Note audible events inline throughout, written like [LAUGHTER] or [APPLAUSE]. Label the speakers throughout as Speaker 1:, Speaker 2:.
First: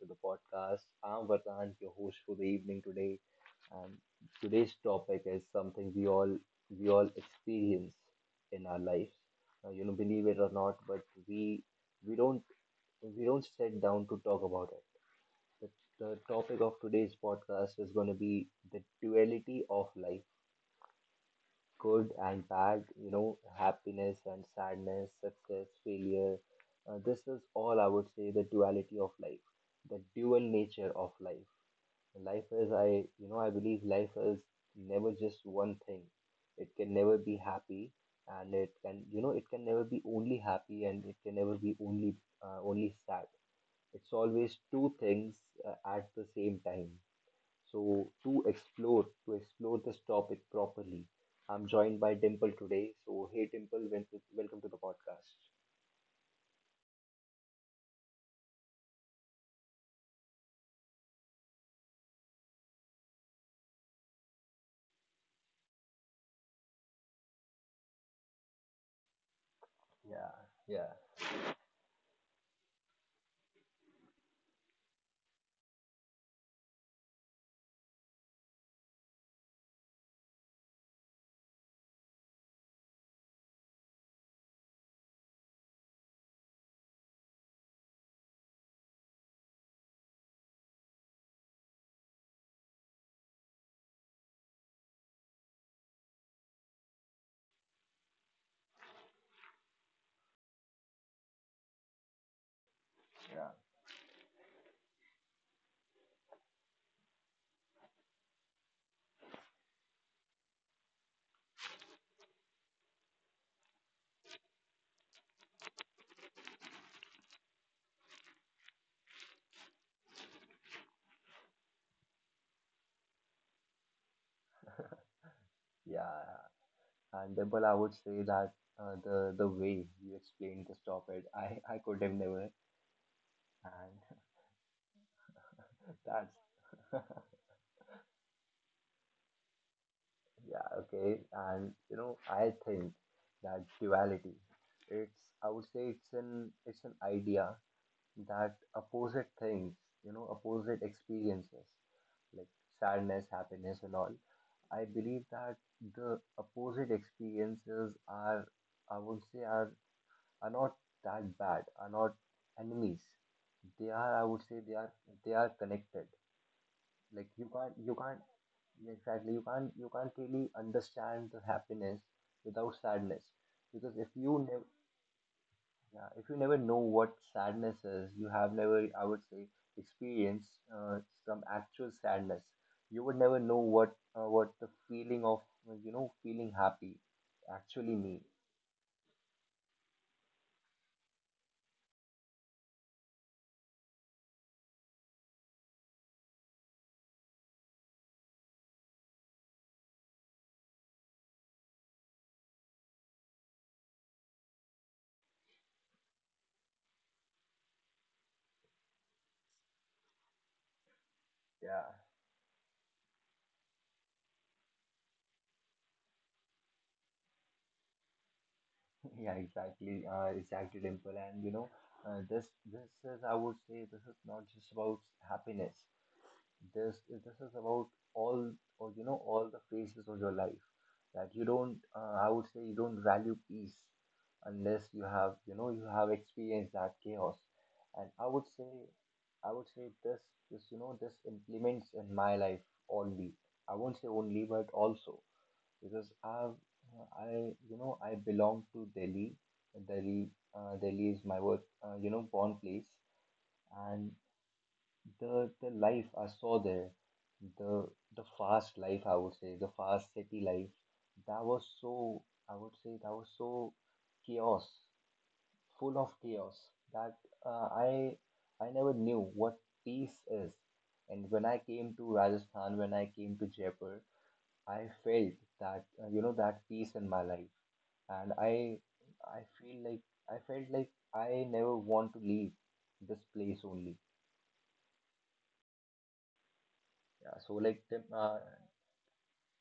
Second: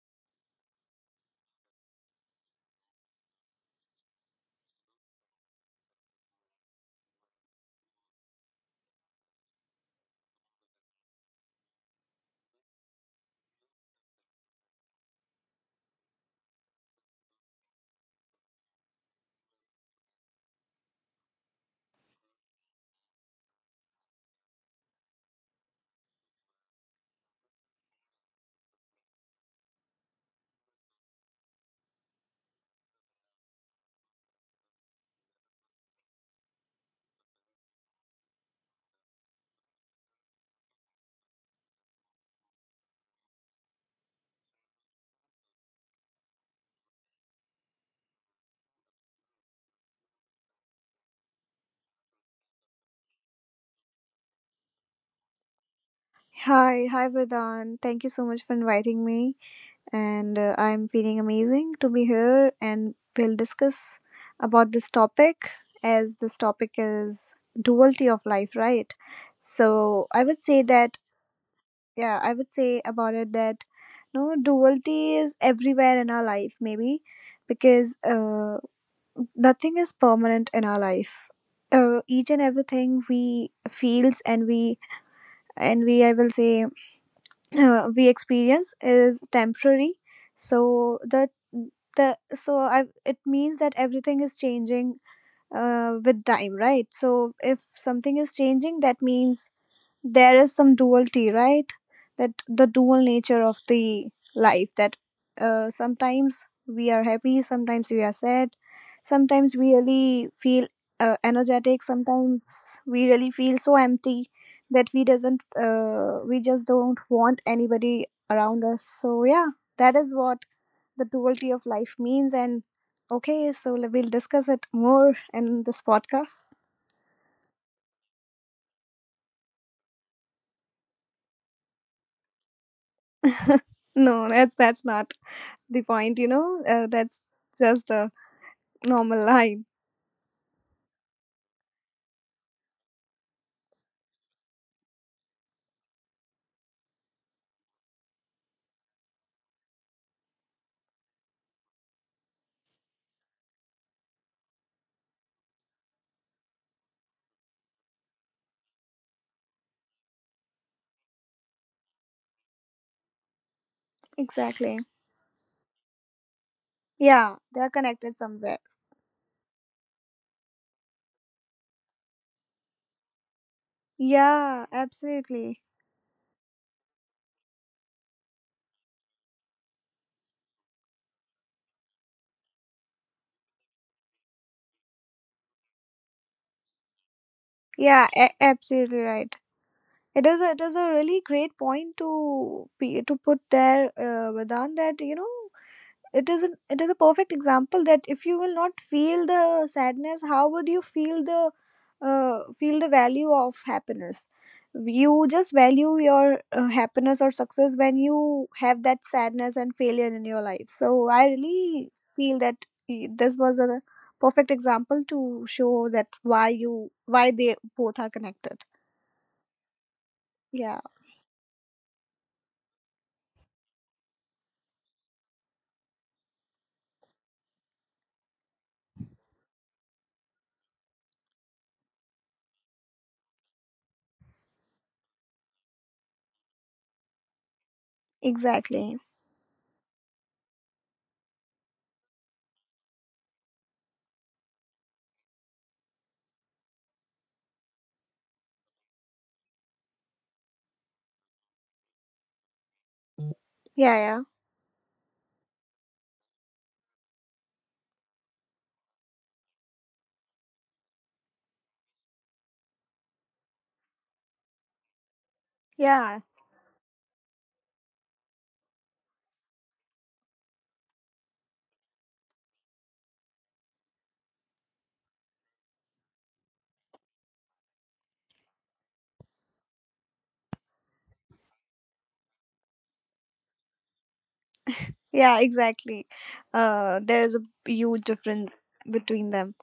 Speaker 1: to the podcast. I'm Vardhan, your host for the evening today, and today's topic is something we all experience in our lives. Now, you know, believe it or not, but we we don't we don't sit down to talk about it. The topic of today's podcast is going to be the duality of life, good and bad, you know, happiness and sadness, success, failure. This is all, I would say, the duality of life, the dual nature of life. Life is, you know, I believe life is never just one thing. It can never be happy, and it can, you know, it can never be only happy, and it can never be only, only sad. It's always two things at the same time. So to explore this topic properly, I'm joined by Dimple today. So hey Dimple, welcome to the podcast.
Speaker 2: Hi, Vedan. Thank you so much for inviting me, and I'm feeling amazing to be here. And we'll discuss about this topic as this topic is duality of life, right? So I
Speaker 1: Yeah,
Speaker 2: would say
Speaker 1: yeah.
Speaker 2: that yeah, I would say about it that no, duality is everywhere in our life, maybe because nothing is permanent in our life. Each and everything we feels, and we I will say we experience is temporary, so the so I it means that everything is changing with time, right? So if something is changing, that means there is some duality, right? That the dual nature
Speaker 1: Yeah,
Speaker 2: of the life, that sometimes we are happy, sometimes we are sad, sometimes we really feel energetic, sometimes we really feel so empty that we doesn't we just don't want anybody around us, so yeah, that is what the duality of life means. And okay, so we'll discuss it more in this
Speaker 1: yeah.
Speaker 2: podcast.
Speaker 1: And Dimple, I would say that the way you explained this topic, I could have never.
Speaker 2: [LAUGHS]
Speaker 1: And
Speaker 2: No, that's not the
Speaker 1: [LAUGHS]
Speaker 2: point, you know?
Speaker 1: that's
Speaker 2: That's just a normal line.
Speaker 1: [LAUGHS] yeah, okay. And you know, I think that duality, it's, I would say, it's an idea that opposite things, you know, opposite experiences, like sadness, happiness, and all. I believe that the opposite experiences are, I would say, are not that bad, are not enemies. They are, I would say, they
Speaker 2: Exactly.
Speaker 1: are they are connected. Like
Speaker 2: Yeah, they are
Speaker 1: you
Speaker 2: connected
Speaker 1: can't
Speaker 2: somewhere.
Speaker 1: exactly you can't really understand the happiness without sadness because if you
Speaker 2: Yeah,
Speaker 1: never,
Speaker 2: absolutely.
Speaker 1: yeah, if you never know what sadness is, you have never, I would say, experienced some actual sadness. You would never know what, what the feeling of, you know, feeling happy actually
Speaker 2: Yeah,
Speaker 1: mean.
Speaker 2: absolutely right. It is a really great point to be, to put there, Vedant, that you know it is it is a perfect example that if you will not feel the sadness, how would you feel the value of happiness? You just value your happiness or success when you have that sadness and failure in your life, so I really
Speaker 1: Yeah,
Speaker 2: feel that this was a perfect example to show that why you, why they both are connected.
Speaker 1: [LAUGHS] yeah, exactly, uh,
Speaker 2: Yeah,
Speaker 1: exactly, Dimple. And you know, this is, I would say, this is not just about happiness. This is about all, or you know, all the phases of your life, that you don't, I would say, you don't value peace unless you have, you know, you have experienced that chaos. And I would say,
Speaker 2: exactly.
Speaker 1: I would say this this you know, this implements in my life only. I won't say only, but also, because I've I you know, I belong to Delhi. Delhi uh, delhi is my work, you know, born place.
Speaker 2: yeah
Speaker 1: And
Speaker 2: yeah
Speaker 1: the life I saw there, the the fast life, I would say, the fast city life, that was so, I would say that was so chaos, full of
Speaker 2: yeah
Speaker 1: chaos, that uh, I I never knew what peace is. And when I came to Rajasthan, when I came to Jaipur, I felt that, you know, that peace in my life, and I feel like, I felt like I never want to leave this place only.
Speaker 2: yeah exactly. There is
Speaker 1: Yeah, so
Speaker 2: a
Speaker 1: like,
Speaker 2: huge difference between them.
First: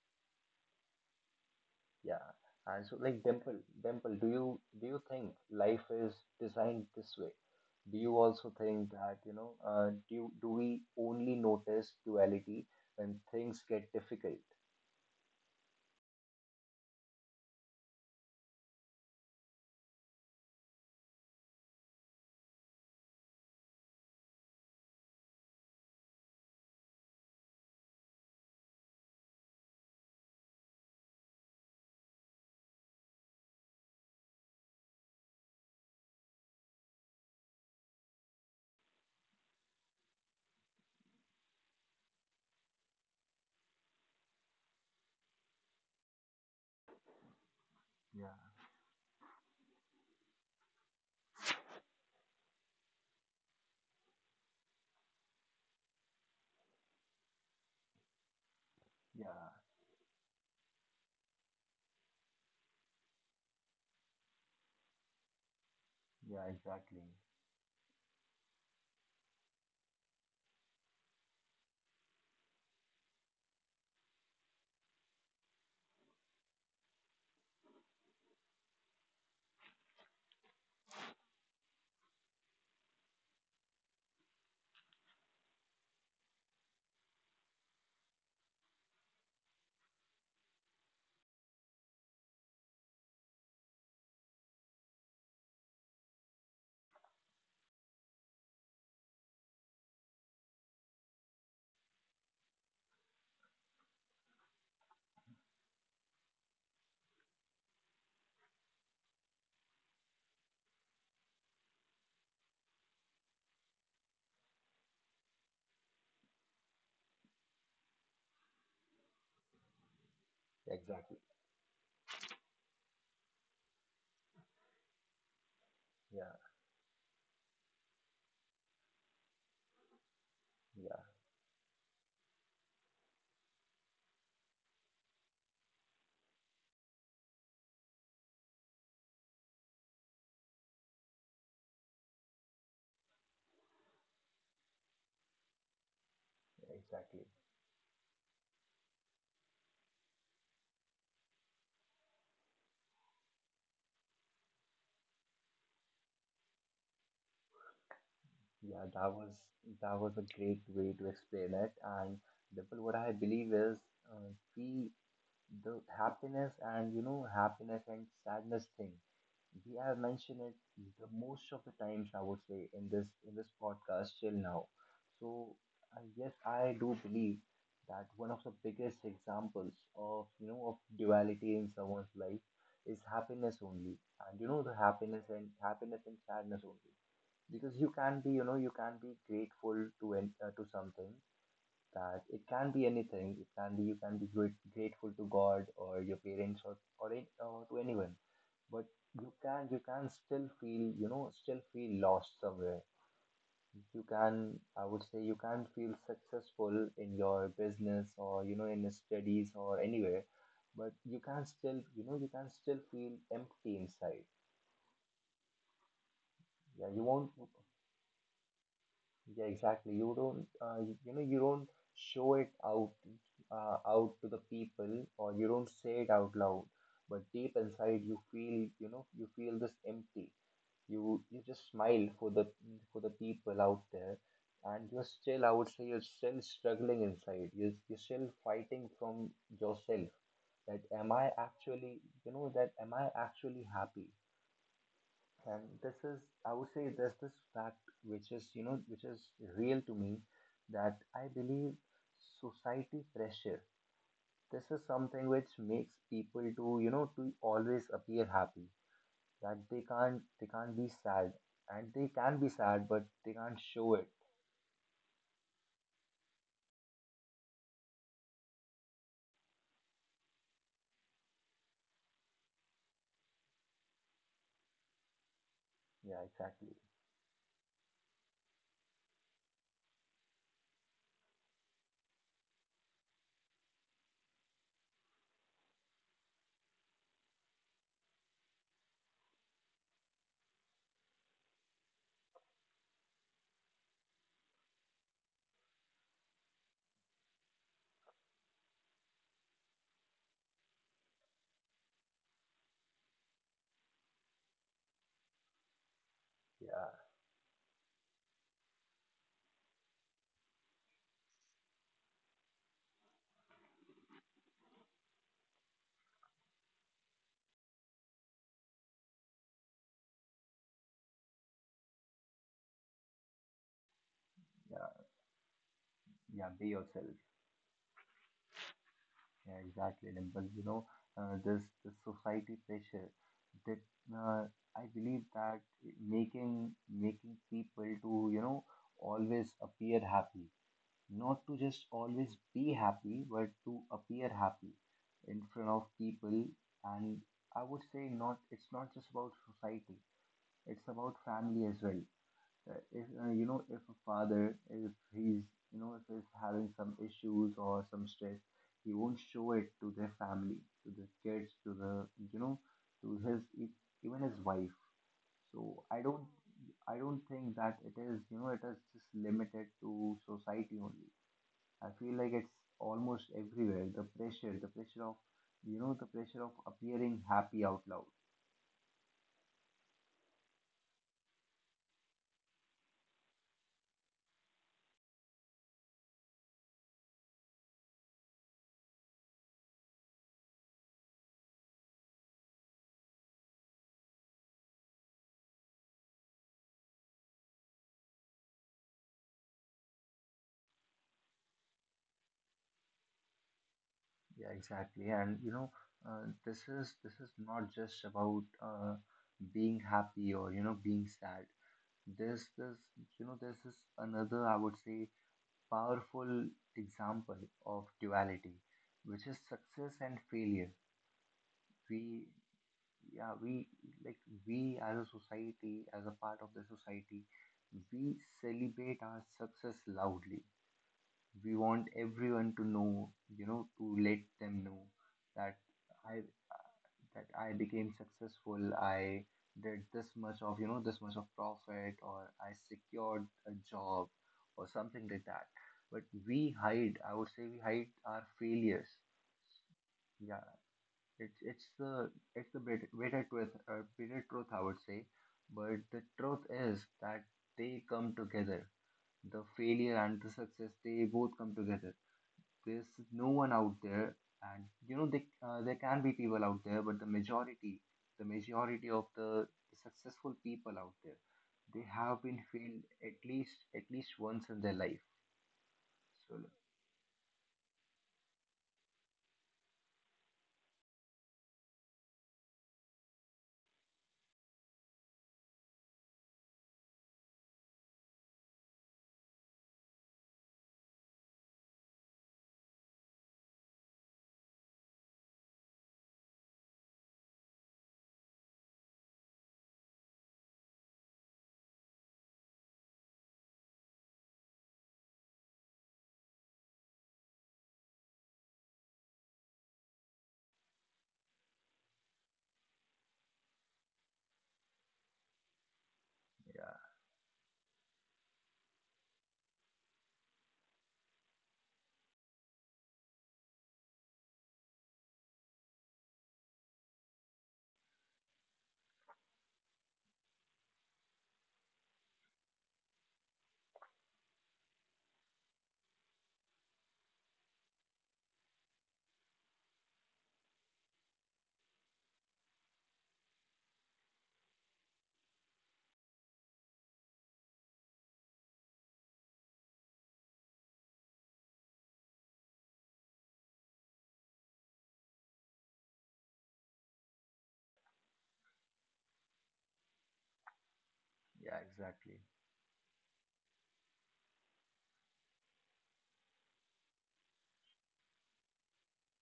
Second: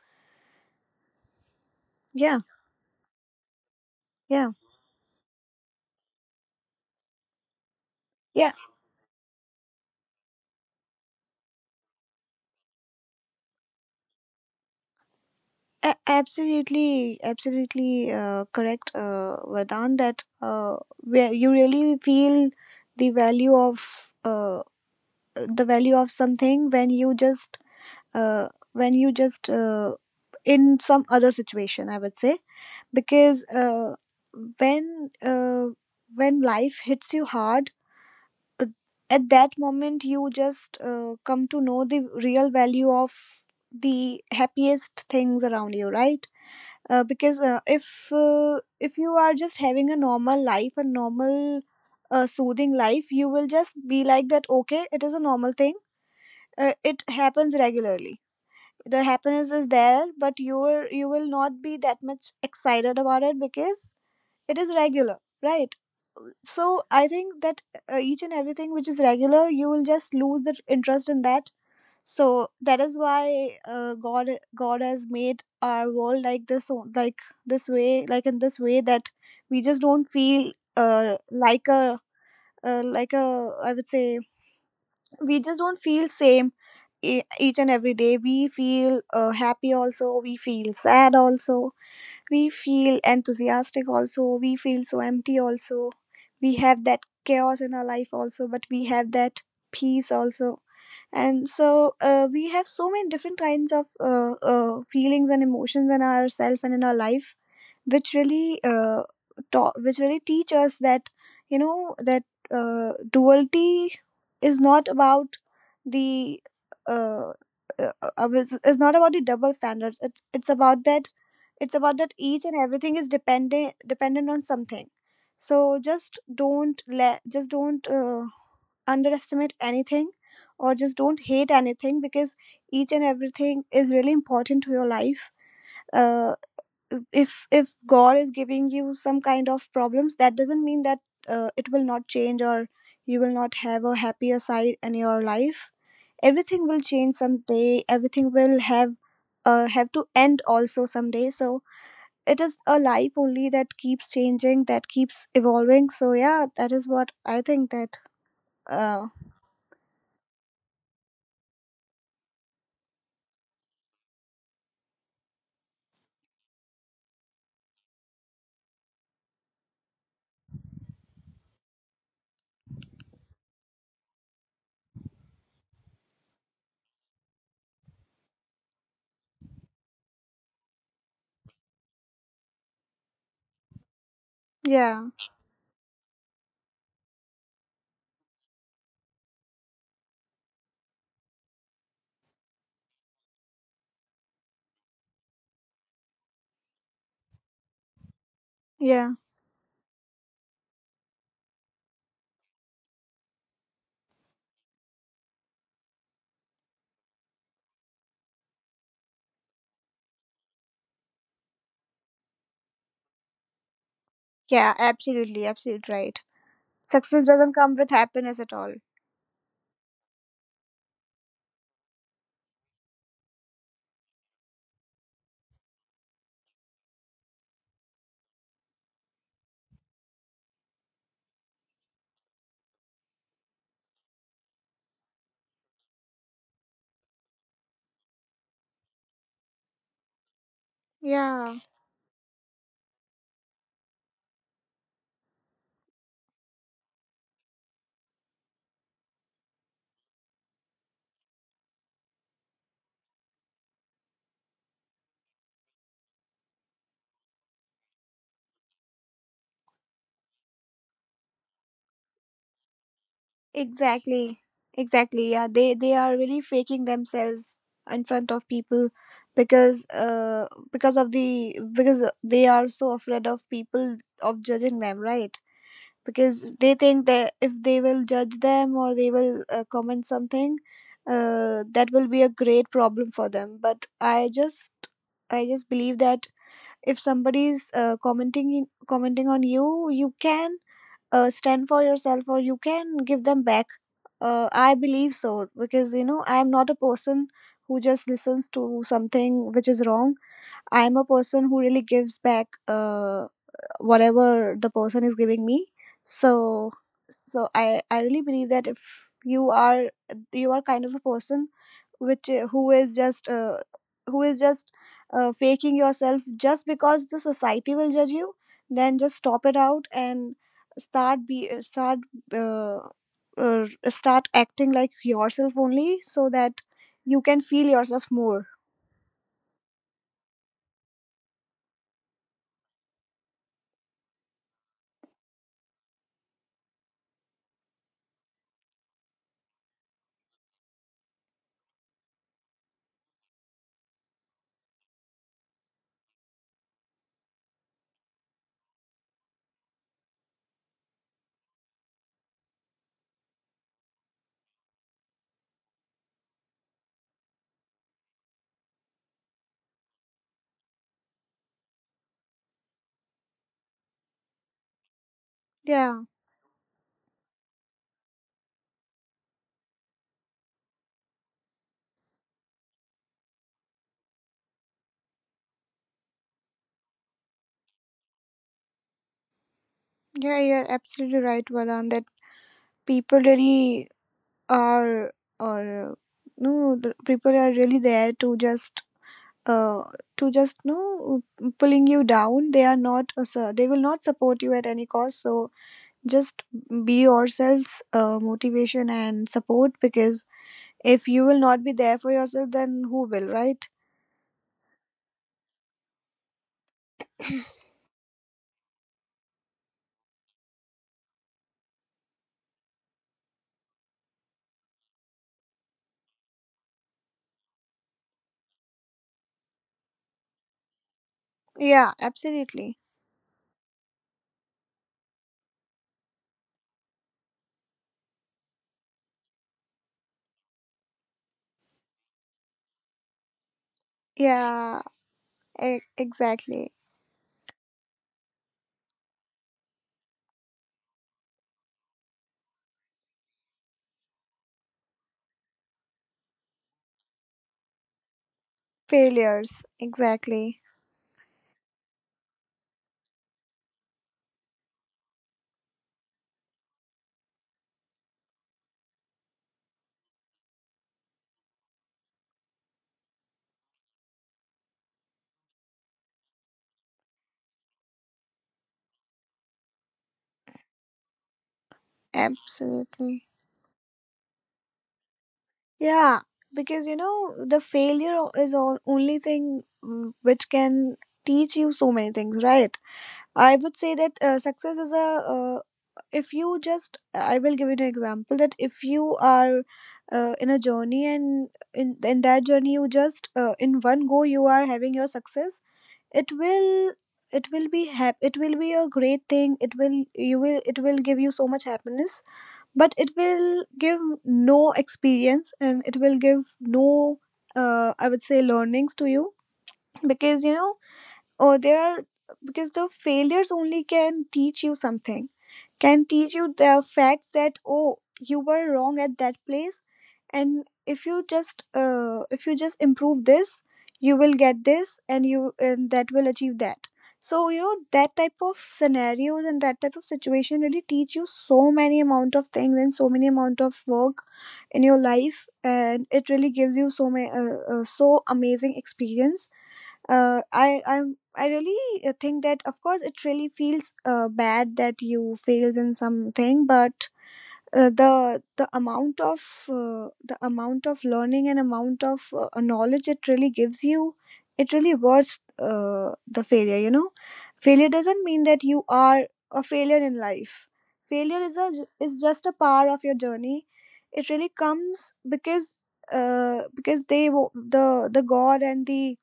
Speaker 1: yeah.
Speaker 2: Yeah.
Speaker 1: And so, like Dimple, do
Speaker 2: Yeah.
Speaker 1: you think life is designed this way? Do you also
Speaker 2: Yeah,
Speaker 1: think that, you know, do we only notice duality when things get difficult?
Speaker 2: absolutely, absolutely correct, Vardhan, that where you really feel the value of uh, the value of something when you just uh, when you just uh, in some other situation, I would say. Because when uh, when life hits you hard, uh, at that moment you just come to know the real value of the happiest things around you, right? Because if
Speaker 1: Yeah,
Speaker 2: If you are just having a normal life, a normal soothing life, you will just be like that, okay, it is a normal thing, it happens regularly. The happiness
Speaker 1: yeah,
Speaker 2: is there, but you will not be that much excited about it, because it is regular, right?
Speaker 1: yeah,
Speaker 2: So
Speaker 1: exactly.
Speaker 2: I think that each and everything which is regular, you will just lose the interest in that. So that is why uh, god god has made our world like this way, like in this way, that we just don't feel uh, like a like a I would say we just don't feel same. Each and every day we feel happy also, we feel sad also, we feel enthusiastic also, we feel so empty also. We have that chaos in our life also, but we have that peace also. And so we have so many different kinds of feelings and emotions in ourselves and in our life, which really which really teach us that, you know, that duality is not about the uh, uh, is not about the double standards. It's about that,
Speaker 1: Exactly.
Speaker 2: it's about that each and everything is dependent on something. So just
Speaker 1: Yeah,
Speaker 2: don't underestimate anything, or just
Speaker 1: yeah,
Speaker 2: don't hate anything, because each and everything is really important to your life. uh, if god is giving you some kind of problems, that doesn't mean that it will not change, or you will not have a happier side in your life. Everything will change
Speaker 1: exactly.
Speaker 2: someday, everything will have to end also someday. So it is a life only that keeps changing, that keeps evolving. So yeah, that is what I think, that
Speaker 1: Yeah,
Speaker 2: uh
Speaker 1: that was, that was a great way to explain it. And Dimple, what I believe is, uh, we the happiness, and you know, happiness and sadness thing, we have mentioned it the most of the times, I would say, in this, in this podcast till now. So yes, I do believe that one of the biggest examples of, you know, of duality in someone's life is happiness only, and you know, the
Speaker 2: yeah.
Speaker 1: happiness, and happiness and sadness only. Because you can be, you know, you can be grateful to an, to something, that it can be anything. It can be, you can be great grateful to God or your parents, or, any, or to anyone, but
Speaker 2: Yeah.
Speaker 1: you can, you can still feel, you know, still feel lost somewhere. You can, I would say you can feel successful in your business, or you know, in your studies or anywhere, but you can still, you know, you can still feel empty inside.
Speaker 2: Yeah, absolutely, absolutely right.
Speaker 1: Yeah, you
Speaker 2: Success
Speaker 1: won't.
Speaker 2: doesn't come with happiness at all.
Speaker 1: Yeah, exactly. You don't, you, you know, you don't show it out, out to the people, or you don't say it out loud. But deep inside, you feel, you know, you feel this empty. You just smile for the, for the people out there, and you're still, I would say, you're still struggling inside. You're still fighting from yourself. That am I
Speaker 2: Yeah,
Speaker 1: actually, you know, that am I actually happy? And this is, I would say, there's this fact which is, you know, which is real to me, that I believe society pressure. This is something which makes people to, you know, to always appear happy. That they can't be sad, and they can be sad, but they can't show it.
Speaker 2: exactly. Exactly, yeah, they are really faking themselves in front of people, because uh because of the because they are so afraid of people of judging them, right?
Speaker 1: Yeah,
Speaker 2: Because they
Speaker 1: exactly.
Speaker 2: think that if they will judge them, or they will comment something, that will be a great problem for them. But I just believe that if somebody's commenting on you, you can stand for yourself, or you can give them back. I believe so, because you know I am not a person who just listens to something which is wrong. I am a person who really gives back uh, whatever the person is giving me. So
Speaker 1: Yeah,
Speaker 2: so I really believe that if you are kind of a person which who is just faking yourself just because the society will judge you, then just stop it out and start uh, start acting
Speaker 1: yeah,
Speaker 2: like yourself only, so
Speaker 1: yeah.
Speaker 2: that
Speaker 1: Be yourself.
Speaker 2: you can feel yourself more.
Speaker 1: Yeah, exactly, Dimple. You know, this this society pressure, that uh, I believe that making people to, you know, always appear happy, not to just always be happy, but to appear happy in front of people. And I would say not. It's not just about society. It's about family as well, that if, you know, if a father, if he's, you know, if he's having some issues or some stress, he won't show it to their family, to the kids, to the, you know, to even his wife. So
Speaker 2: Yeah.
Speaker 1: I don't think that it is, you know, it is just limited to society only. I feel like it's almost everywhere, the pressure, the pressure of, you know, the pressure of appearing happy out loud.
Speaker 2: Yeah, you're absolutely right, Valan, that people really are or no the people are really there to just uh, you know pulling you down. They are not so they will not support you at any cost. So just be yourselves motivation and support, because if you will not be there for yourself, then who will, right?
Speaker 1: Yeah, exactly. And you know, this is, this is not just about, being happy, or you know, being sad. There's this, you know, there's this another, I would say, powerful example of duality, which is success and failure.
Speaker 2: Yeah,
Speaker 1: We,
Speaker 2: absolutely.
Speaker 1: yeah, we, like, we as a society, as a part of the society, we celebrate our success loudly. We want everyone to know, you know, to let them
Speaker 2: Yeah,
Speaker 1: know that I
Speaker 2: exactly.
Speaker 1: that I became successful, I did this much of, you know, this much of profit, or I secured a job, or something like that. But we hide, I would say, we hide our failures.
Speaker 2: Failures,
Speaker 1: Yeah,
Speaker 2: exactly.
Speaker 1: it's it's the bitter, bitter truth, I would say. But the truth is that they come together. The failure and the success, they both come together. There's no one out there, and you know, they, there can be people out there, but the majority of the successful people out there, they have been failed
Speaker 2: Absolutely,
Speaker 1: at least once in their life.
Speaker 2: yeah,
Speaker 1: So
Speaker 2: because you know the is all only thing, which can teach you so many things, right? I would say that success is a if you just I will give you an example, that if you are in a journey, and in that journey you just in one go you are having your success, it will, it will be a great thing, it will give you so much happiness, but it will give no experience, and it will give no I would say learnings to you, because you know, or there are because the failures only can teach you something, can teach you the facts that, oh, you were wrong at that place, and if you just improve this, you will get this, and you and that will achieve that. So you know, that type of scenarios and that type of situation really teach you so many amount of things and so many amount of work in your life, and it really gives you so many so amazing experience. I really think that, of course, it really feels bad that you fails in something, but uh, the the amount of the amount of learning and amount of knowledge it really gives you, it really worth the failure. You know, failure doesn't mean that you are a failure in life. Failure is
Speaker 1: yeah,
Speaker 2: a
Speaker 1: exactly.
Speaker 2: is just a part of your journey. It really comes because the god and the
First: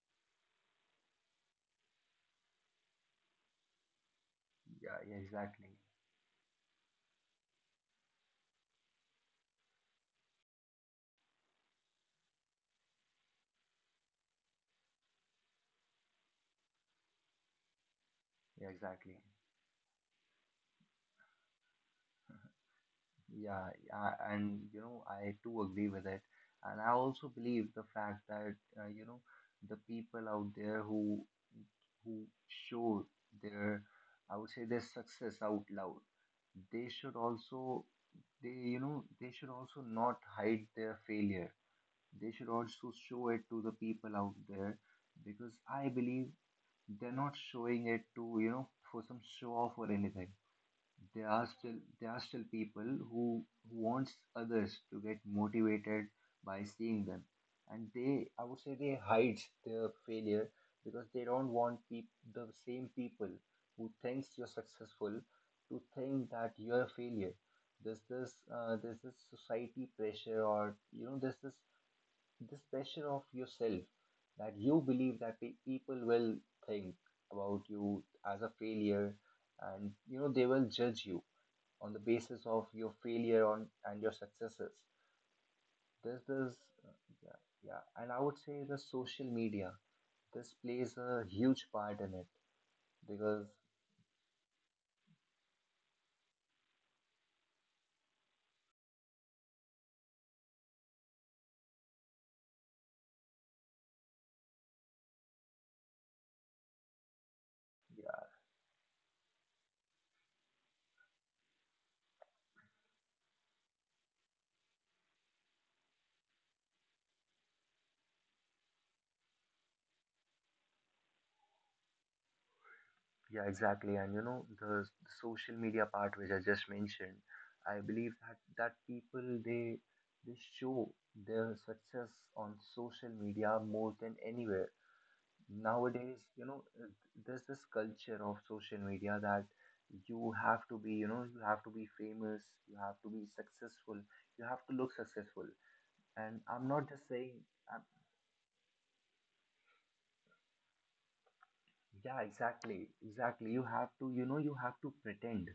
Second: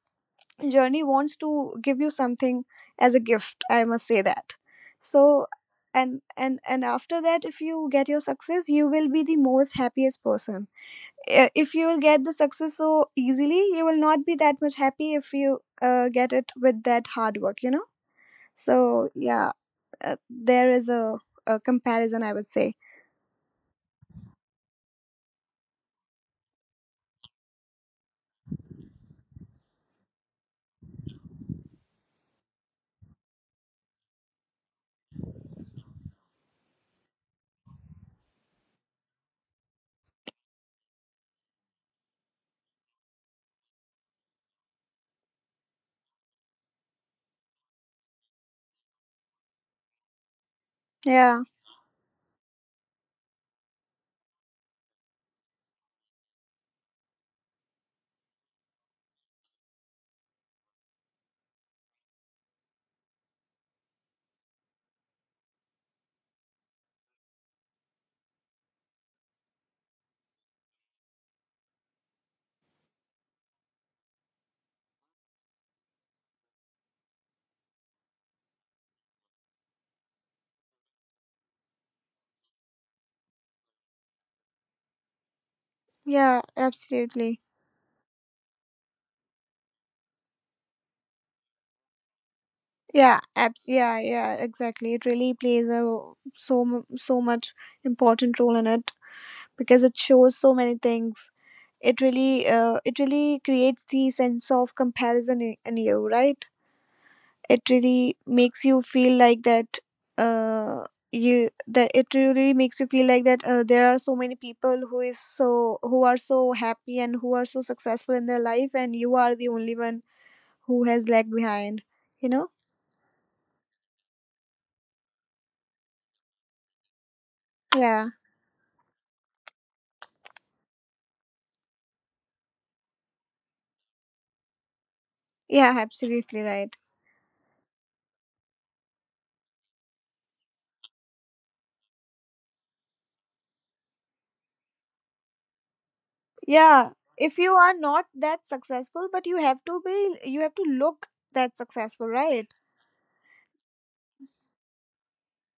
Speaker 2: journey wants to give you something as a gift, I must say that.
Speaker 1: Yeah, yeah,
Speaker 2: So
Speaker 1: exactly.
Speaker 2: and after that, if you get your success, you will be the most happiest person. I- if you will get the success so easily, you will not be that much happy, if you get it with that hard work, you know.
Speaker 1: Yeah,
Speaker 2: So
Speaker 1: exactly.
Speaker 2: yeah, there is a comparison, I would say.
Speaker 1: Yeah, yeah, and you know, I too agree with it. And I also believe the fact that, you know, the people out there who show their, I would say their success out loud, they should also, they, you know, they should also not hide their failure. They should also show it to the people out there because I believe they're not showing it to, you know, for some show off or anything. there
Speaker 2: Yeah.
Speaker 1: are still there are still people who, who wants others to get motivated by seeing them, and they, I would say, they hide their failure because they don't want the same people who thinks you're successful to think that you're a failure. There's this, there's this society pressure, or you know, there's this, this pressure of yourself that you believe that people will think about you as a failure, and you know, they will judge you on the basis of your failure on and your successes. This
Speaker 2: Yeah,
Speaker 1: is, uh, yeah,
Speaker 2: absolutely.
Speaker 1: yeah, and I would say the social media, this plays a huge part in it
Speaker 2: yeah
Speaker 1: because,
Speaker 2: abs- yeah yeah exactly, it really plays a so so much important role in it, because it shows so many things. It really creates the sense of comparison in you, right? It really
Speaker 1: yeah,
Speaker 2: makes you feel like that. Uh, you that it really makes you feel like that there are so many people who are so happy and who are so successful in their life, and you are the only one who has lagged behind you know
Speaker 1: yeah, exactly. And you know, the social media part which I just mentioned, I
Speaker 2: yeah,
Speaker 1: believe that, that people, they show their success on social media more than anywhere
Speaker 2: yeah,
Speaker 1: nowadays,
Speaker 2: absolutely
Speaker 1: you know.
Speaker 2: right.
Speaker 1: There's this culture of social media that you have to be, you know, you have to be famous, you have to be successful, you have to look successful, and I'm
Speaker 2: Yeah,
Speaker 1: not just
Speaker 2: if
Speaker 1: saying,
Speaker 2: you are
Speaker 1: um,
Speaker 2: not that successful, but you have to be, you have to look that successful,
Speaker 1: yeah,
Speaker 2: right?
Speaker 1: exactly, exactly, you have to, you know, you have to pretend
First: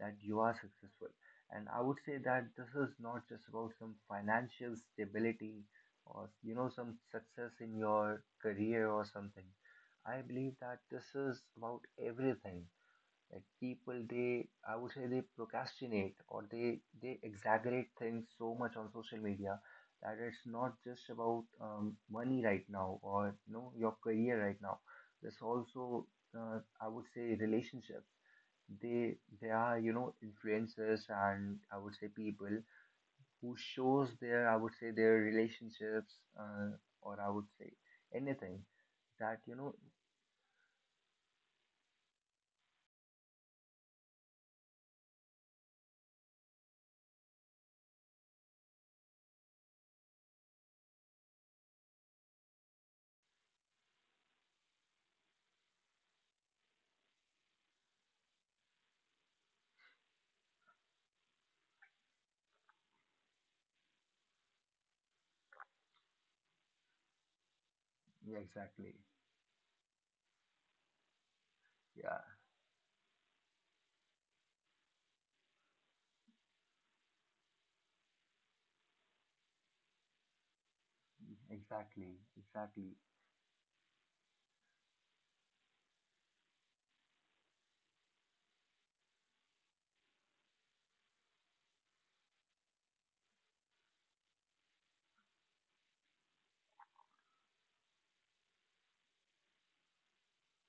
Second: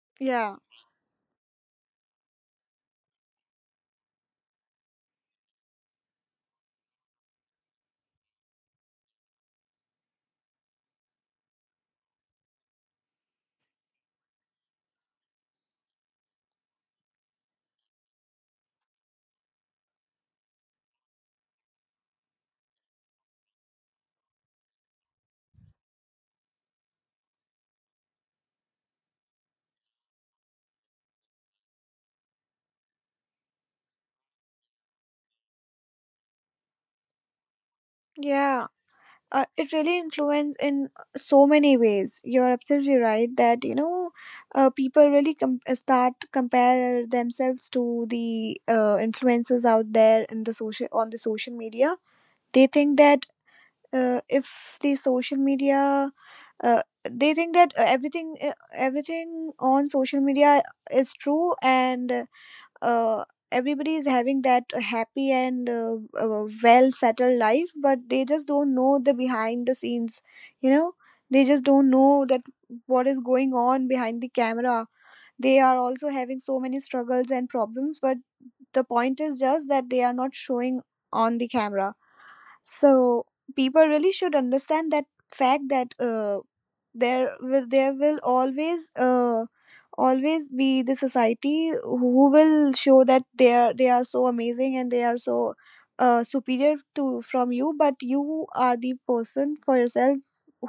Speaker 1: that you are
Speaker 2: Yeah,
Speaker 1: successful. And I would say that this is not just about some financial stability or, you know, some success in your career or something. I believe that this is about everything. Like people, they, I would say, they procrastinate, or they exaggerate things so much on social media, that it's not just about, money right now, or you know, your career right now. There's also, I would say, relationships. They are influencers and I would say people who shows their, I would say, their relationships, or I would say anything
Speaker 2: yeah,
Speaker 1: that you
Speaker 2: it
Speaker 1: know
Speaker 2: really influences in so many ways. You're absolutely right that people really start to compare themselves to the influencers out there in the social media. They think that if the social media uh, they think that everything, on social media, is true, and uh, everybody is having that happy and well settled life, but they
Speaker 1: yeah,
Speaker 2: just don't
Speaker 1: exactly.
Speaker 2: know the behind the scenes you know they just don't
Speaker 1: Yeah,
Speaker 2: know that what is going on behind the camera. They are also having so many struggles and problems, but the point is just that they are not showing on the camera.
Speaker 1: exactly, exactly.
Speaker 2: So people really should understand that fact that there will always be the society who will show that they are so amazing and they are so superior to from you, but you are the person for yourself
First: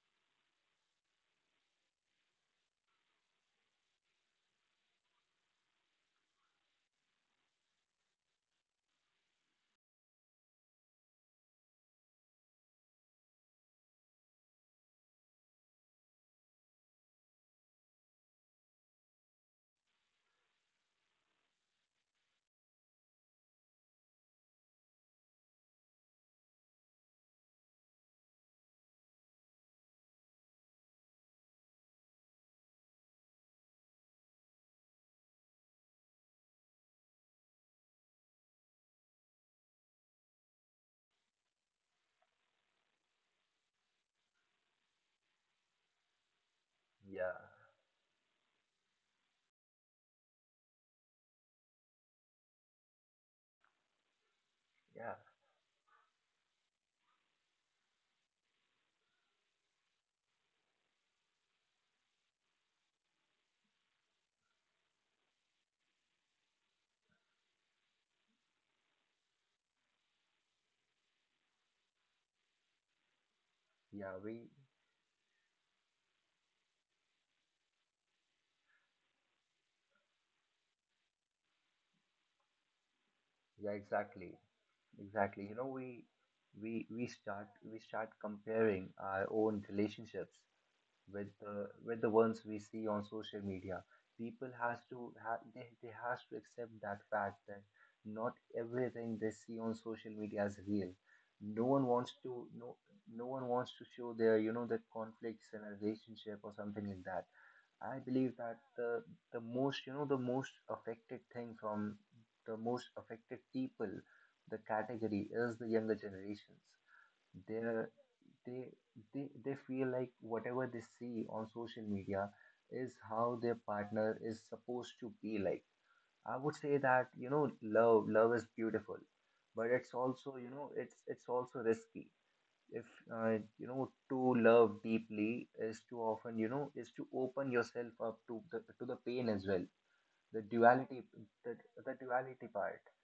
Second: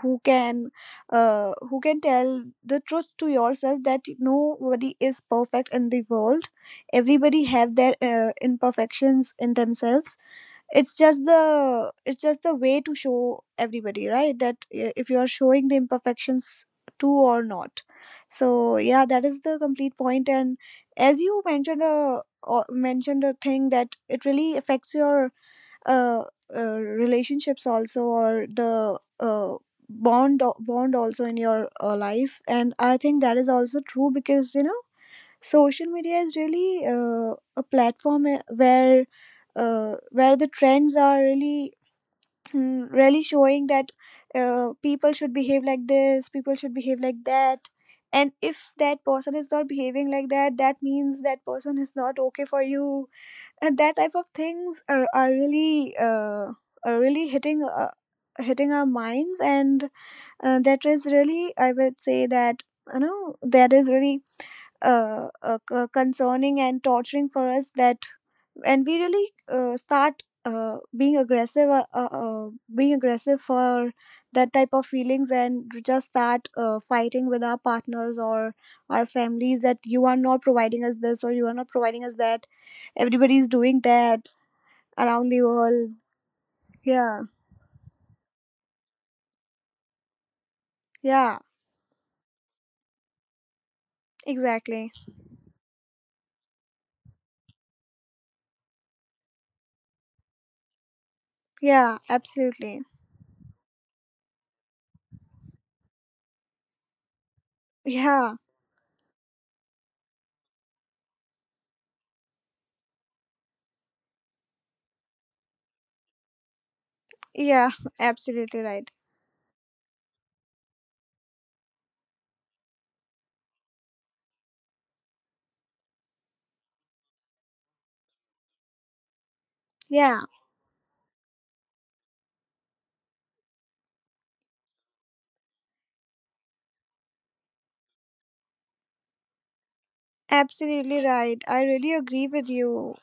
Speaker 2: who can who can tell the truth to yourself that nobody is perfect in the world. Everybody have their imperfections in themselves. It's just the way to show everybody, right, that if you are showing the imperfections too or not. So yeah, that is the complete point. And as you mentioned a mentioned a thing that it really affects your uh, uh, relationships also, or the bond also in your life. And I think that is also true, because you know, social media is really a platform where the trends are really really showing that people should behave like this, people should behave like
Speaker 1: Yeah.
Speaker 2: that. And if that person is not behaving like that, that means that person is not okay for you. And that type of things are,
Speaker 1: Yeah,
Speaker 2: are really are really hitting our minds, and that is really, I would say, that you know, that is really concerning and torturing for us. That and we really start being aggressive for
Speaker 1: yeah, we,
Speaker 2: that type of feelings, and just start fighting with our partners or our families that you are not providing us this, or you are not providing us that. Everybody is
Speaker 1: yeah,
Speaker 2: doing that
Speaker 1: exactly,
Speaker 2: around the
Speaker 1: exactly. You know,
Speaker 2: world.
Speaker 1: we
Speaker 2: Yeah.
Speaker 1: start, we start comparing our own relationships with
Speaker 2: Yeah,
Speaker 1: with the ones we see on social media. People has
Speaker 2: exactly.
Speaker 1: to, they has to accept that fact that not everything they see on social media is real. No one
Speaker 2: Yeah,
Speaker 1: wants to, no,
Speaker 2: absolutely.
Speaker 1: no one wants to show their, the conflicts in a relationship or something like that. I
Speaker 2: Yeah.
Speaker 1: believe that the most affected thing from the most affected people, the category is the younger generations.
Speaker 2: Yeah,
Speaker 1: They're,
Speaker 2: [LAUGHS] absolutely
Speaker 1: they,
Speaker 2: right.
Speaker 1: they feel like whatever they see on social media is how their partner is supposed to be like. I would say that love is beautiful, but it's
Speaker 2: Yeah.
Speaker 1: also, it's also risky if, uh, to love deeply is to often, is to open yourself up to the pain as well. The duality,
Speaker 2: Absolutely right.
Speaker 1: the,
Speaker 2: I really
Speaker 1: the
Speaker 2: agree
Speaker 1: duality
Speaker 2: with
Speaker 1: part.
Speaker 2: you.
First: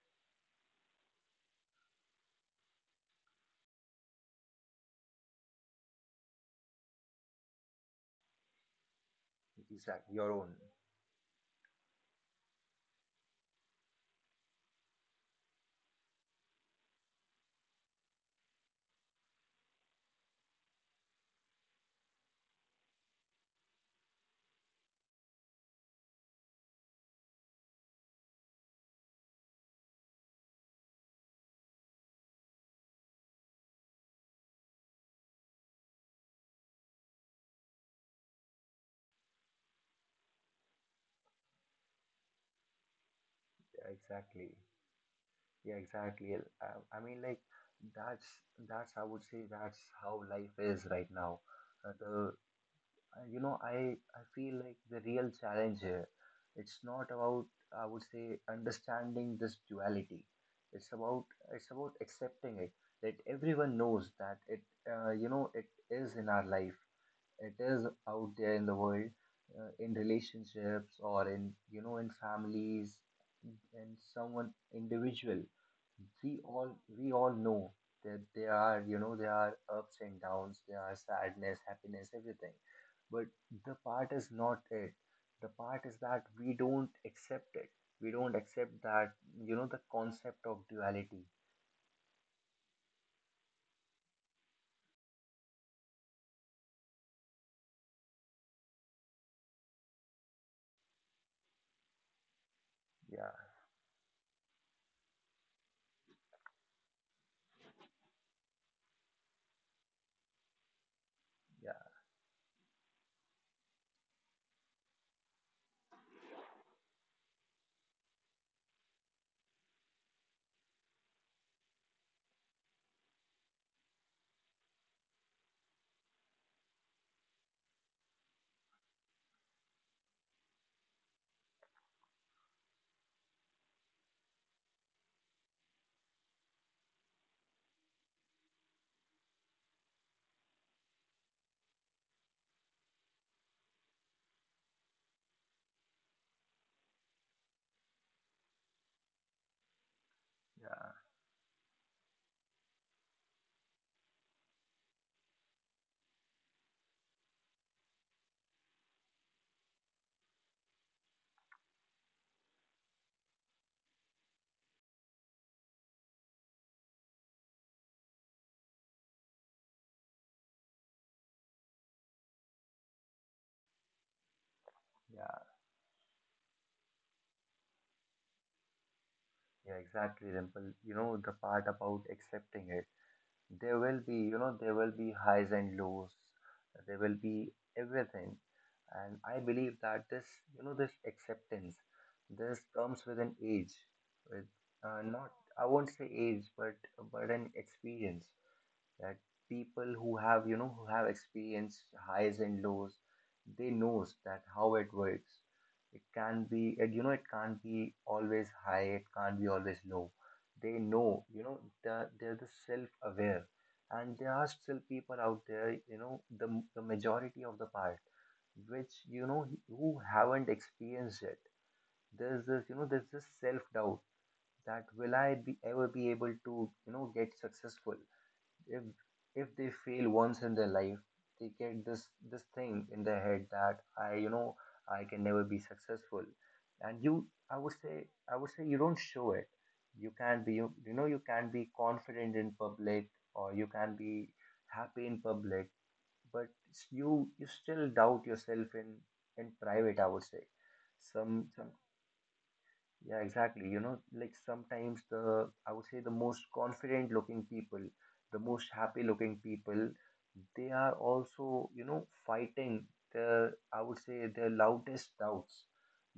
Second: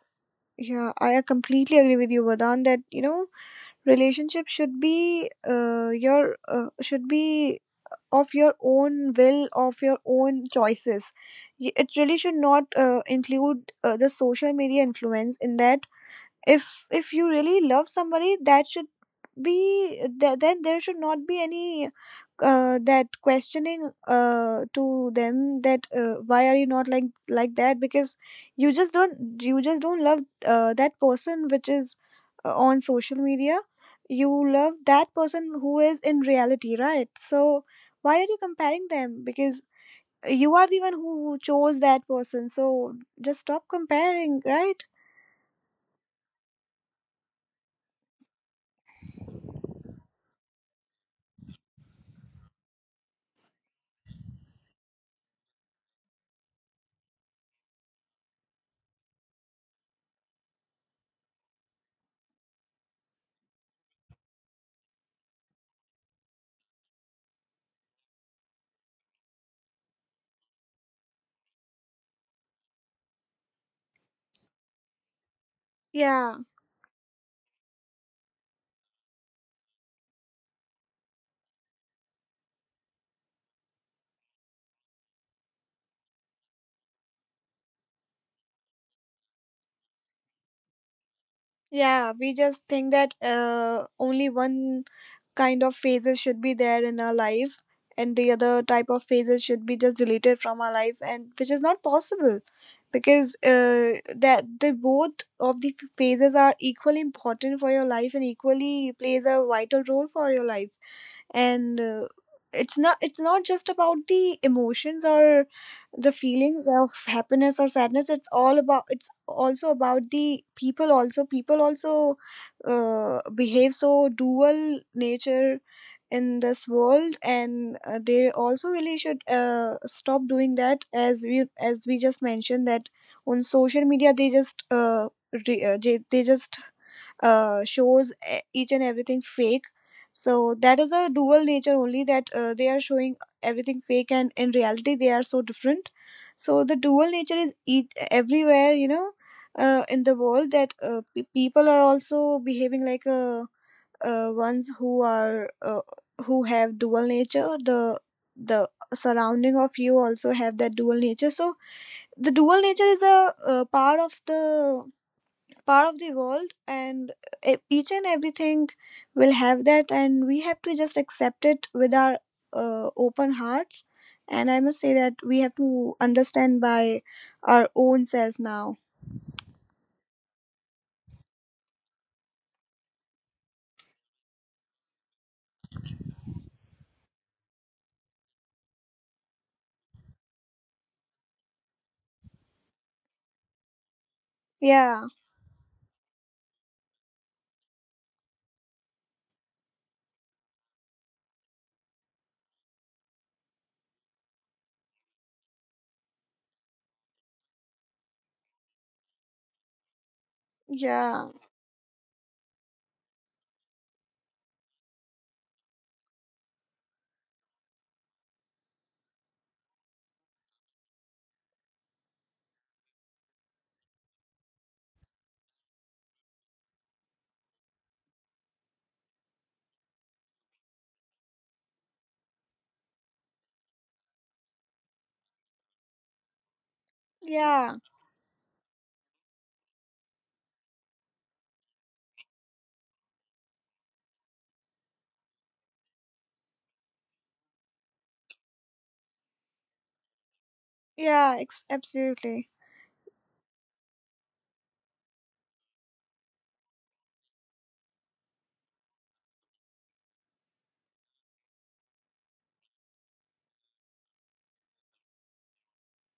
Speaker 2: Yeah, I completely agree with you, Vadan, that you know, relationship should be your should be of your own will, of your
Speaker 1: Exactly, your
Speaker 2: own
Speaker 1: own.
Speaker 2: choices. It really should not include the social media influence in that. If you really love somebody, that should be then there should not be any that questioning to them that why are you not like that, because you just don't love that person which is on social media. You love that person who is in reality, right? So why are you comparing them? Because you are the one who chose that person, so just stop
Speaker 1: Yeah,
Speaker 2: comparing,
Speaker 1: exactly.
Speaker 2: right?
Speaker 1: Yeah, exactly. I mean, like, that's that's, I would say, that's how life is right now. The you know I feel like the real challenge here, it's not about, I would say, understanding this duality. it's about it's about accepting it. That everyone knows that it you know it is in our life, it is out there in the world, in relationships or in in families, in someone individual. we
Speaker 2: Yeah.
Speaker 1: all we all know that there are, there are ups and downs, there are sadness, happiness, everything. But the part is not it, the part is that we don't accept it. We don't accept that, the concept of duality.
Speaker 2: Yeah, we just think that only one kind of phases should be there in our life, and the other type of phases should be just deleted from our life, and which is not possible,
Speaker 1: Yeah
Speaker 2: because that the both of the phases are equally important for your life, and equally plays a vital role for your life.
Speaker 1: yeah.
Speaker 2: And it's not, it's not just about the emotions or the feelings of happiness or sadness. It's all about, it's also about the people also, people also behave so dual nature in this world. And they also really should stop doing that, as we, just mentioned that on social media, they just they just shows each and everything fake. So that is a dual nature only, that they are showing everything fake, and in reality they are so different. So the dual nature is each, everywhere, you know, in the world, that
Speaker 1: Yeah.
Speaker 2: people are also behaving like ones who are who have dual nature. The surrounding of you also have that dual nature. So the dual nature is a, uh, part of the world, and e- each and everything will have that, and we have to just accept it with our open hearts. And I must say that we
Speaker 1: Yeah.
Speaker 2: have to understand by our own self now.
Speaker 1: Yeah exactly, Dimple. You know the part about accepting it, there will be, there will be highs and lows, there will be everything. And I believe that this, this acceptance, this comes with an age, with,
Speaker 2: Yeah.
Speaker 1: not, I won't say age, but an experience. That people who have, who have experienced highs and lows, they knows that how it works. It can be, and it can't be always high, it can't be always low. They know,
Speaker 2: Yeah.
Speaker 1: they're the self-aware. And there are still people out there, the majority of the part which, who haven't experienced it. There's this, there's this self-doubt that, ever be able to, get successful. if if they fail once in their life, they get this thing in their head that I, I can never be successful. And you, I
Speaker 2: Yeah.
Speaker 1: would say, I would say you don't show it. You can not be, you can be confident in public, or you can be happy in public, but you still doubt yourself in private, I would say. Some some.
Speaker 2: Absolutely.
Speaker 1: Yeah, exactly. You know, like sometimes I would say the most confident looking people, the most happy looking people, they are also, you know, fighting their, I would say, their loudest doubts.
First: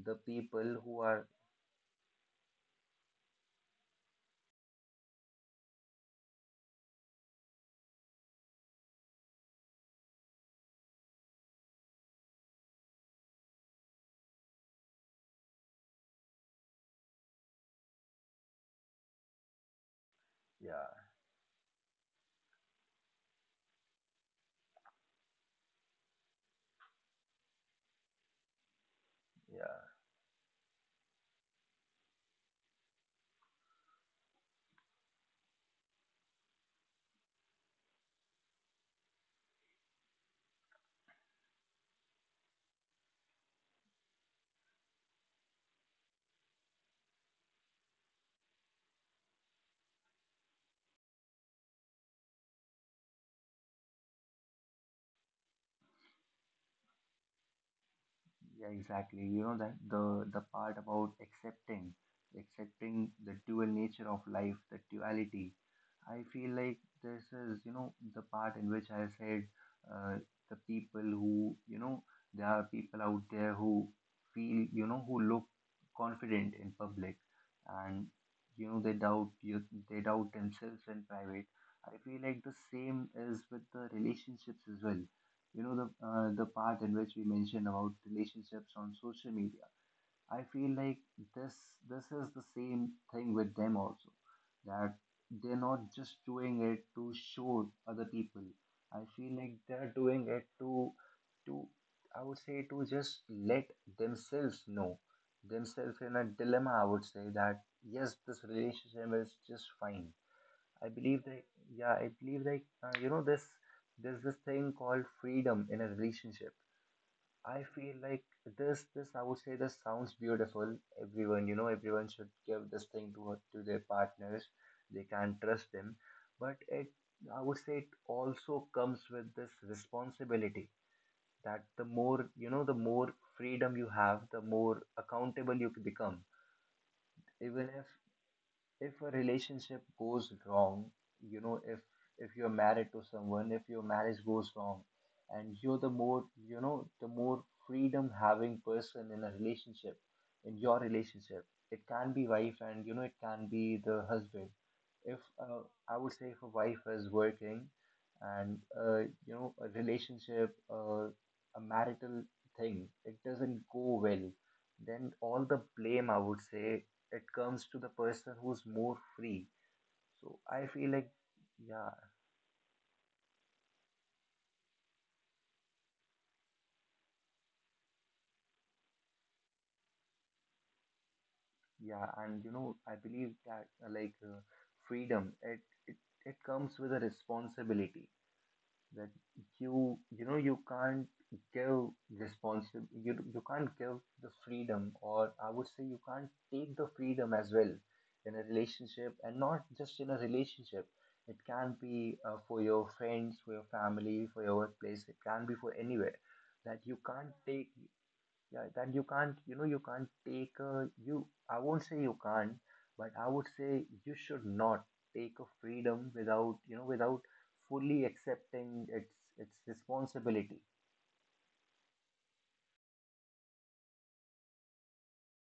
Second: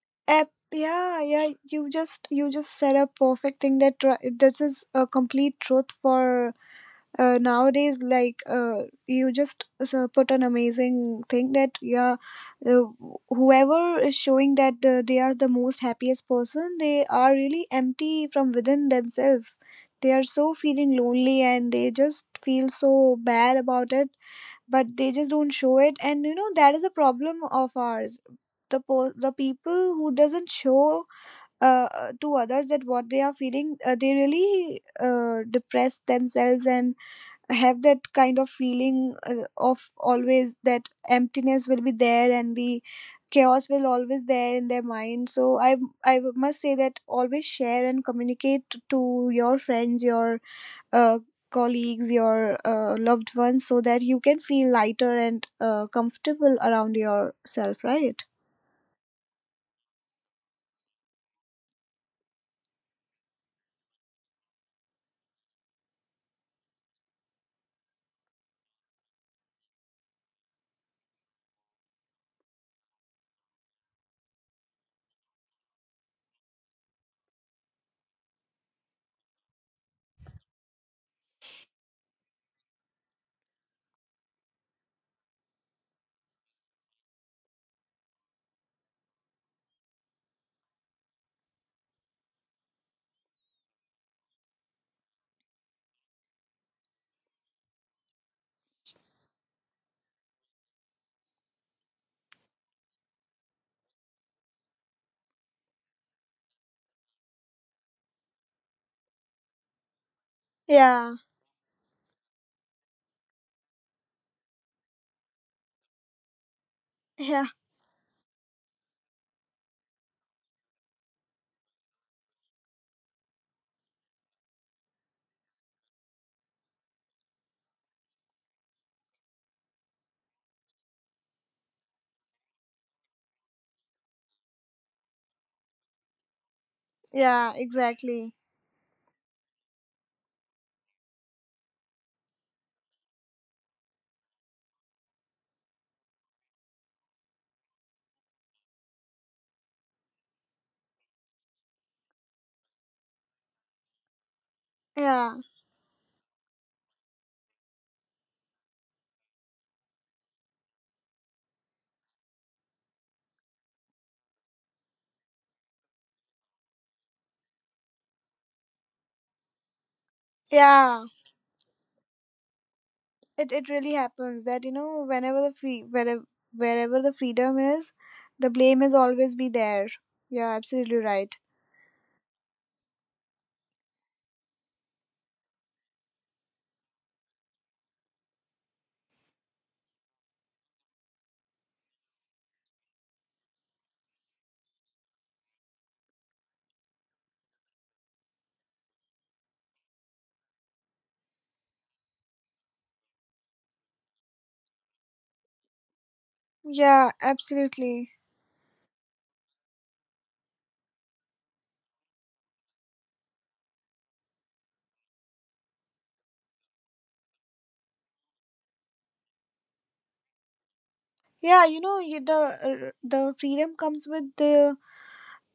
Speaker 1: The people who
Speaker 2: Yeah,
Speaker 1: are,
Speaker 2: yeah, you just said a perfect thing, that this is a complete truth for nowadays. Like you just so put an amazing thing that, yeah, uh, whoever is showing that they are the most happiest person, they are really empty from within themselves. They are so feeling
Speaker 1: yeah,
Speaker 2: lonely, and they just feel so bad about it. But they just don't show it. And you know, that is a problem of ours, the the people
Speaker 1: yeah.
Speaker 2: who doesn't show to others that what they are feeling. They really depress themselves, and have that kind of feeling of always that emptiness will be there, and the chaos will always there in their mind. So I I must say that always share and communicate to your friends, your uh, colleagues, your loved ones, so that you can feel lighter and comfortable around yourself, right?
Speaker 1: Yeah, exactly. You know that the part about accepting, accepting the dual nature of life, the duality. I feel like this is, you know, the part in which I said, uh, the people who, you know, there are people out there who feel, you know, who look confident in public, and you know they doubt you, they doubt themselves in private. I feel like the same is with the relationships as well. You know the, the part in which we mentioned about relationships on social media, I feel like this this is the same thing with them also. That they're not just doing it to show other people. I feel like they're doing it to, I would say to just let themselves know, themselves in a dilemma, I would say that yes, this relationship is just fine. I
Speaker 2: Yeah.
Speaker 1: believe that, yeah, I believe like, you know, this there's this thing called freedom in a relationship.
Speaker 2: Yeah.
Speaker 1: I feel like this, I would say, this sounds beautiful. Everyone, you know, everyone should give this thing to to their partners. They can trust them, but it, I would say it also comes with this responsibility that the more, you know, the more freedom you have, the more accountable you become.
Speaker 2: Yeah,
Speaker 1: Even if
Speaker 2: exactly.
Speaker 1: if a relationship goes wrong, you know, if you're married to someone, if your marriage goes wrong, and you're the more, you know, the more freedom having person in a relationship, in your relationship, it can be wife and you know it can be the husband. If,
Speaker 2: Yeah.
Speaker 1: I would say if a wife is working, and, you know, a relationship, a marital thing, it doesn't go well, then all the blame, I would say, it comes to the person who's more free. So I feel
Speaker 2: Yeah,
Speaker 1: like, yeah.
Speaker 2: it really happens that you know, whenever the free, wherever the freedom is, the blame is always be there. Yeah, absolutely right.
Speaker 1: Yeah, and you know I believe that, freedom it, it comes with a responsibility. That you know you can't give you can't give the freedom, or I would say you can't take the freedom as well in a relationship. And not just in a relationship, it can be, for your friends, for your family, for your workplace, it can be for anywhere. That you
Speaker 2: Yeah,
Speaker 1: can't take,
Speaker 2: absolutely.
Speaker 1: yeah, that you can't, you know, you can't take you, I won't say you can't, but I would say you should not take a freedom without, without fully accepting its responsibility.
Speaker 2: Yeah, you know, the freedom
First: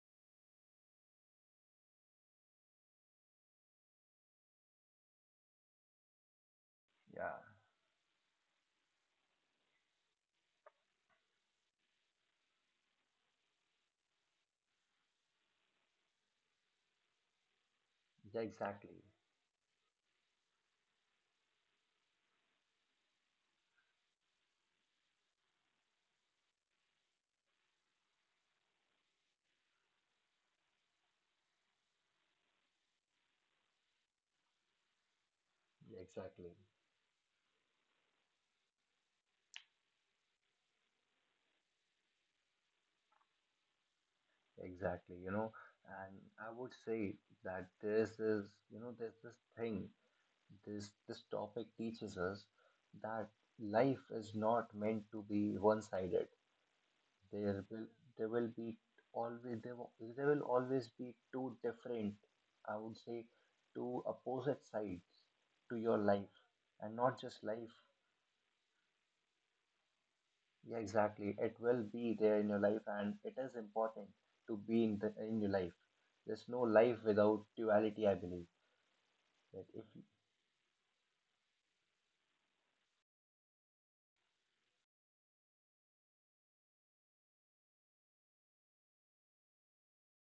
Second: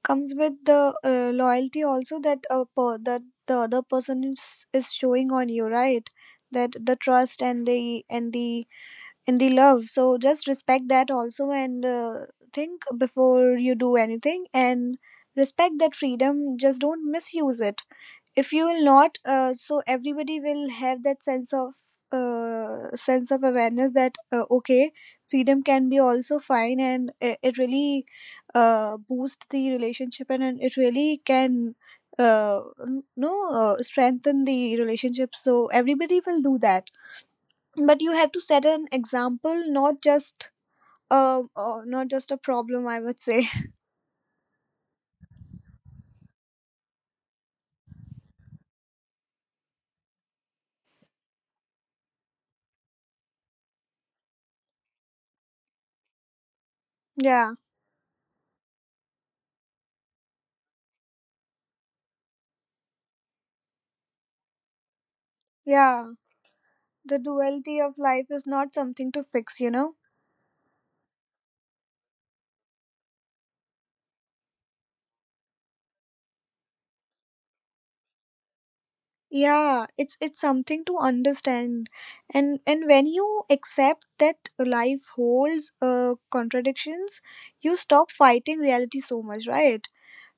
Speaker 2: comes with the loyalty also, that that the other person is showing on you, right? That the
Speaker 1: Yeah.
Speaker 2: trust and the in the love. So just respect that also, and think before you do anything, and respect that freedom, just don't misuse it.
Speaker 1: Yeah,
Speaker 2: If you will
Speaker 1: exactly.
Speaker 2: not so everybody will have that sense of awareness that okay, freedom can be also fine, and it really boosts the relationship, and it really can uh, n- no strengthen the relationship, so
Speaker 1: Yeah,
Speaker 2: everybody will
Speaker 1: exactly,
Speaker 2: do that. But you have to set an example, not just not just a problem, I would say.
Speaker 1: exactly. You know, and I would say that this is, you know, there's this thing this this topic teaches us that life is not meant to be one-sided.
Speaker 2: [LAUGHS] Yeah.
Speaker 1: There will, there will be always, there will always be two different, I would say two opposite sides to your
Speaker 2: Yeah,
Speaker 1: life, and
Speaker 2: the
Speaker 1: not just life.
Speaker 2: duality of life is not something to fix, you know.
Speaker 1: Yeah, exactly. It will be there in your life, and it is important to be in the in your life. There's no life without duality, I believe. That if,
Speaker 2: Yeah, it's something to understand. And when you accept that life holds contradictions, you stop fighting reality so much, right?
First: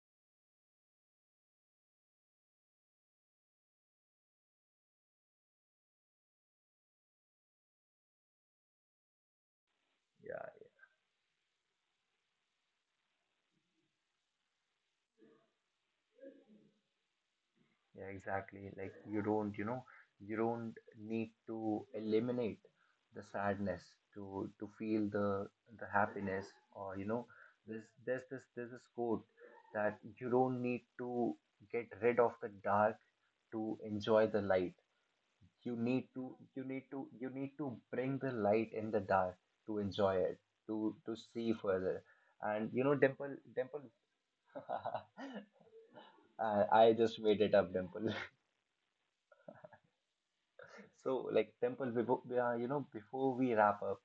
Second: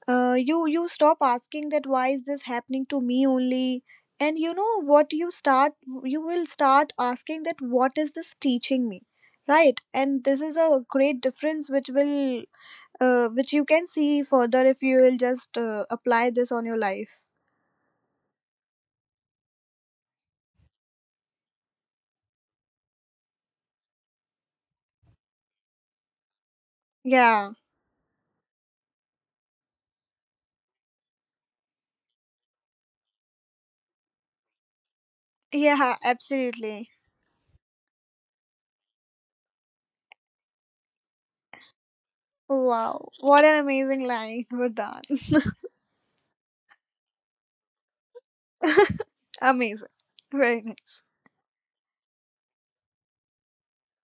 Speaker 2: You stop asking that why is this happening to me only. And you know what, you start, you will start asking that what is this teaching me, right? And this
Speaker 1: yeah.
Speaker 2: is a great difference which will which you can see further if you will just apply this on your life.
Speaker 1: Yeah, exactly. Like you don't, you know, you don't need to eliminate the sadness to feel the happiness. Or you know,
Speaker 2: Yeah.
Speaker 1: there's this quote that you don't need to get rid of the dark to enjoy the light. You
Speaker 2: Yeah,
Speaker 1: need to,
Speaker 2: absolutely.
Speaker 1: you need to bring the light in the dark to enjoy it, to see further. And you know,
Speaker 2: Wow,
Speaker 1: Dimple,
Speaker 2: what an
Speaker 1: Dimple,
Speaker 2: amazing line, Vardhan.
Speaker 1: [LAUGHS] I just made it up, Dimple.
Speaker 2: [LAUGHS] Amazing. Very nice.
Speaker 1: So, like, Temple, before, you know, before we wrap up,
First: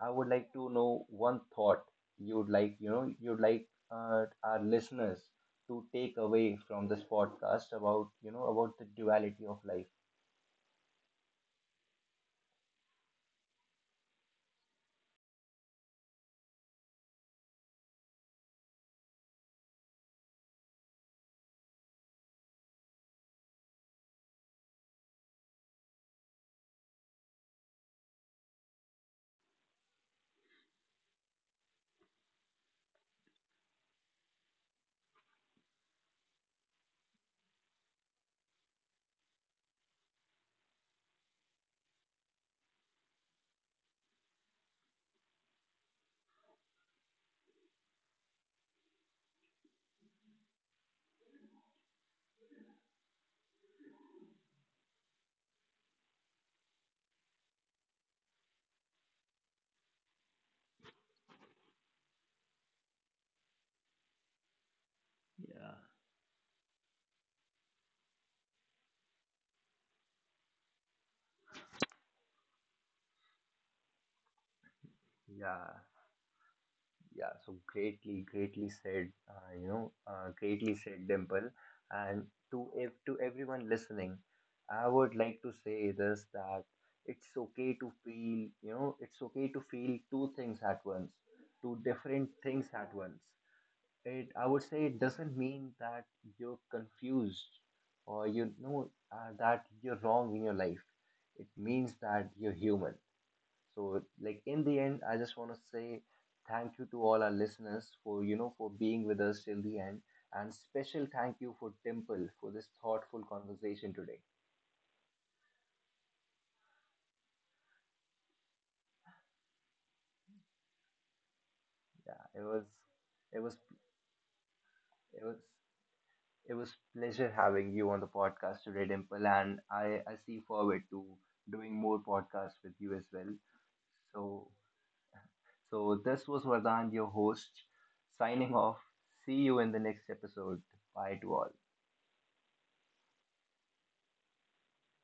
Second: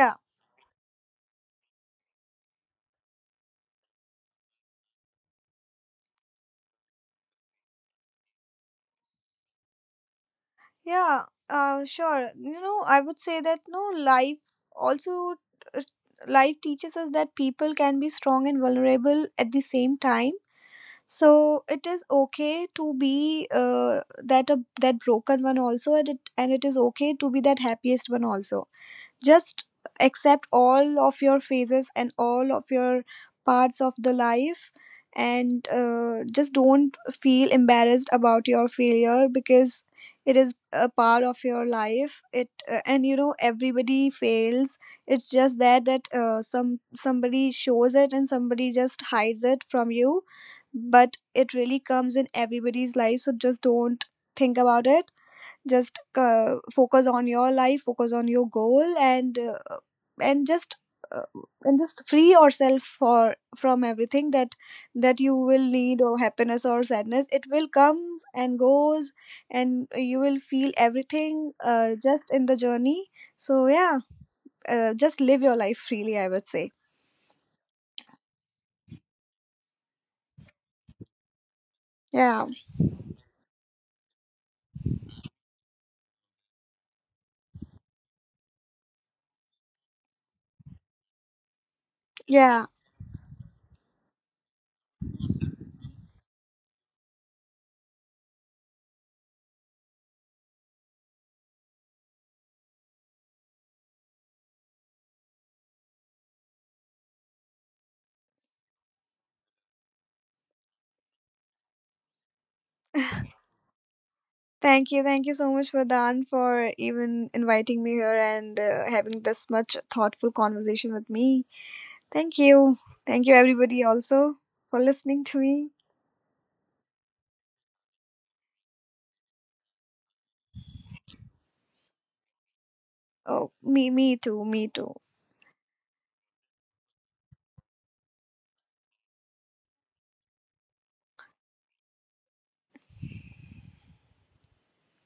Speaker 1: I would like to know one thought you'd like, you know, you'd like, our listeners to take away from this podcast about, you know, about the duality of life.
Speaker 2: Yeah, sure. You know, I would say that no life also uh, life teaches us that people can be strong and vulnerable at the same time. So it is okay to be that broken one also, and it is okay to be that happiest one also. Just accept all of your phases and all of your parts of the life. And just don't feel embarrassed about your failure, because it is a part of your life. It And you know, everybody fails. It's just that some, somebody shows it, and somebody just hides it from you. But it really comes in everybody's life, so just don't think about it. Just focus on your life, focus on your goal, and and just uh, and just free yourself for from everything, that that you will
Speaker 1: Yeah,
Speaker 2: need, or happiness or sadness, it will come and goes, and you will feel everything just in the journey. So yeah, just live your life
Speaker 1: yeah.
Speaker 2: freely, I would say.
Speaker 1: Yeah, so greatly, greatly said, you know, greatly said, Dimple. And
Speaker 2: Yeah.
Speaker 1: to ev to everyone listening, I would like to say this, that it's okay to feel, you know, it's okay to feel two things at once, two different
Speaker 2: Yeah.
Speaker 1: things at once. It, I would say, it doesn't mean that you're confused, or you know, that you're wrong in your life. It means that you're human. So, like, in the end, I just want to say thank you to all our listeners for, you know, for being with us till the end, and special thank you for Temple for this thoughtful
Speaker 2: [LAUGHS]
Speaker 1: conversation today.
Speaker 2: Thank you so much, Vardhan, for even inviting me here and having this much thoughtful conversation with me.
Speaker 1: Yeah,
Speaker 2: Thank you. Thank you
Speaker 1: it was,
Speaker 2: everybody also for listening
Speaker 1: it
Speaker 2: to
Speaker 1: was.
Speaker 2: me.
Speaker 1: It was pleasure having you on the podcast today, Dimple, and I see forward to doing more podcasts with you as well.
Speaker 2: Oh, me too,
Speaker 1: So,
Speaker 2: me too.
Speaker 1: so this was Vardhan, your host, signing off. See you in the next episode. Bye to all.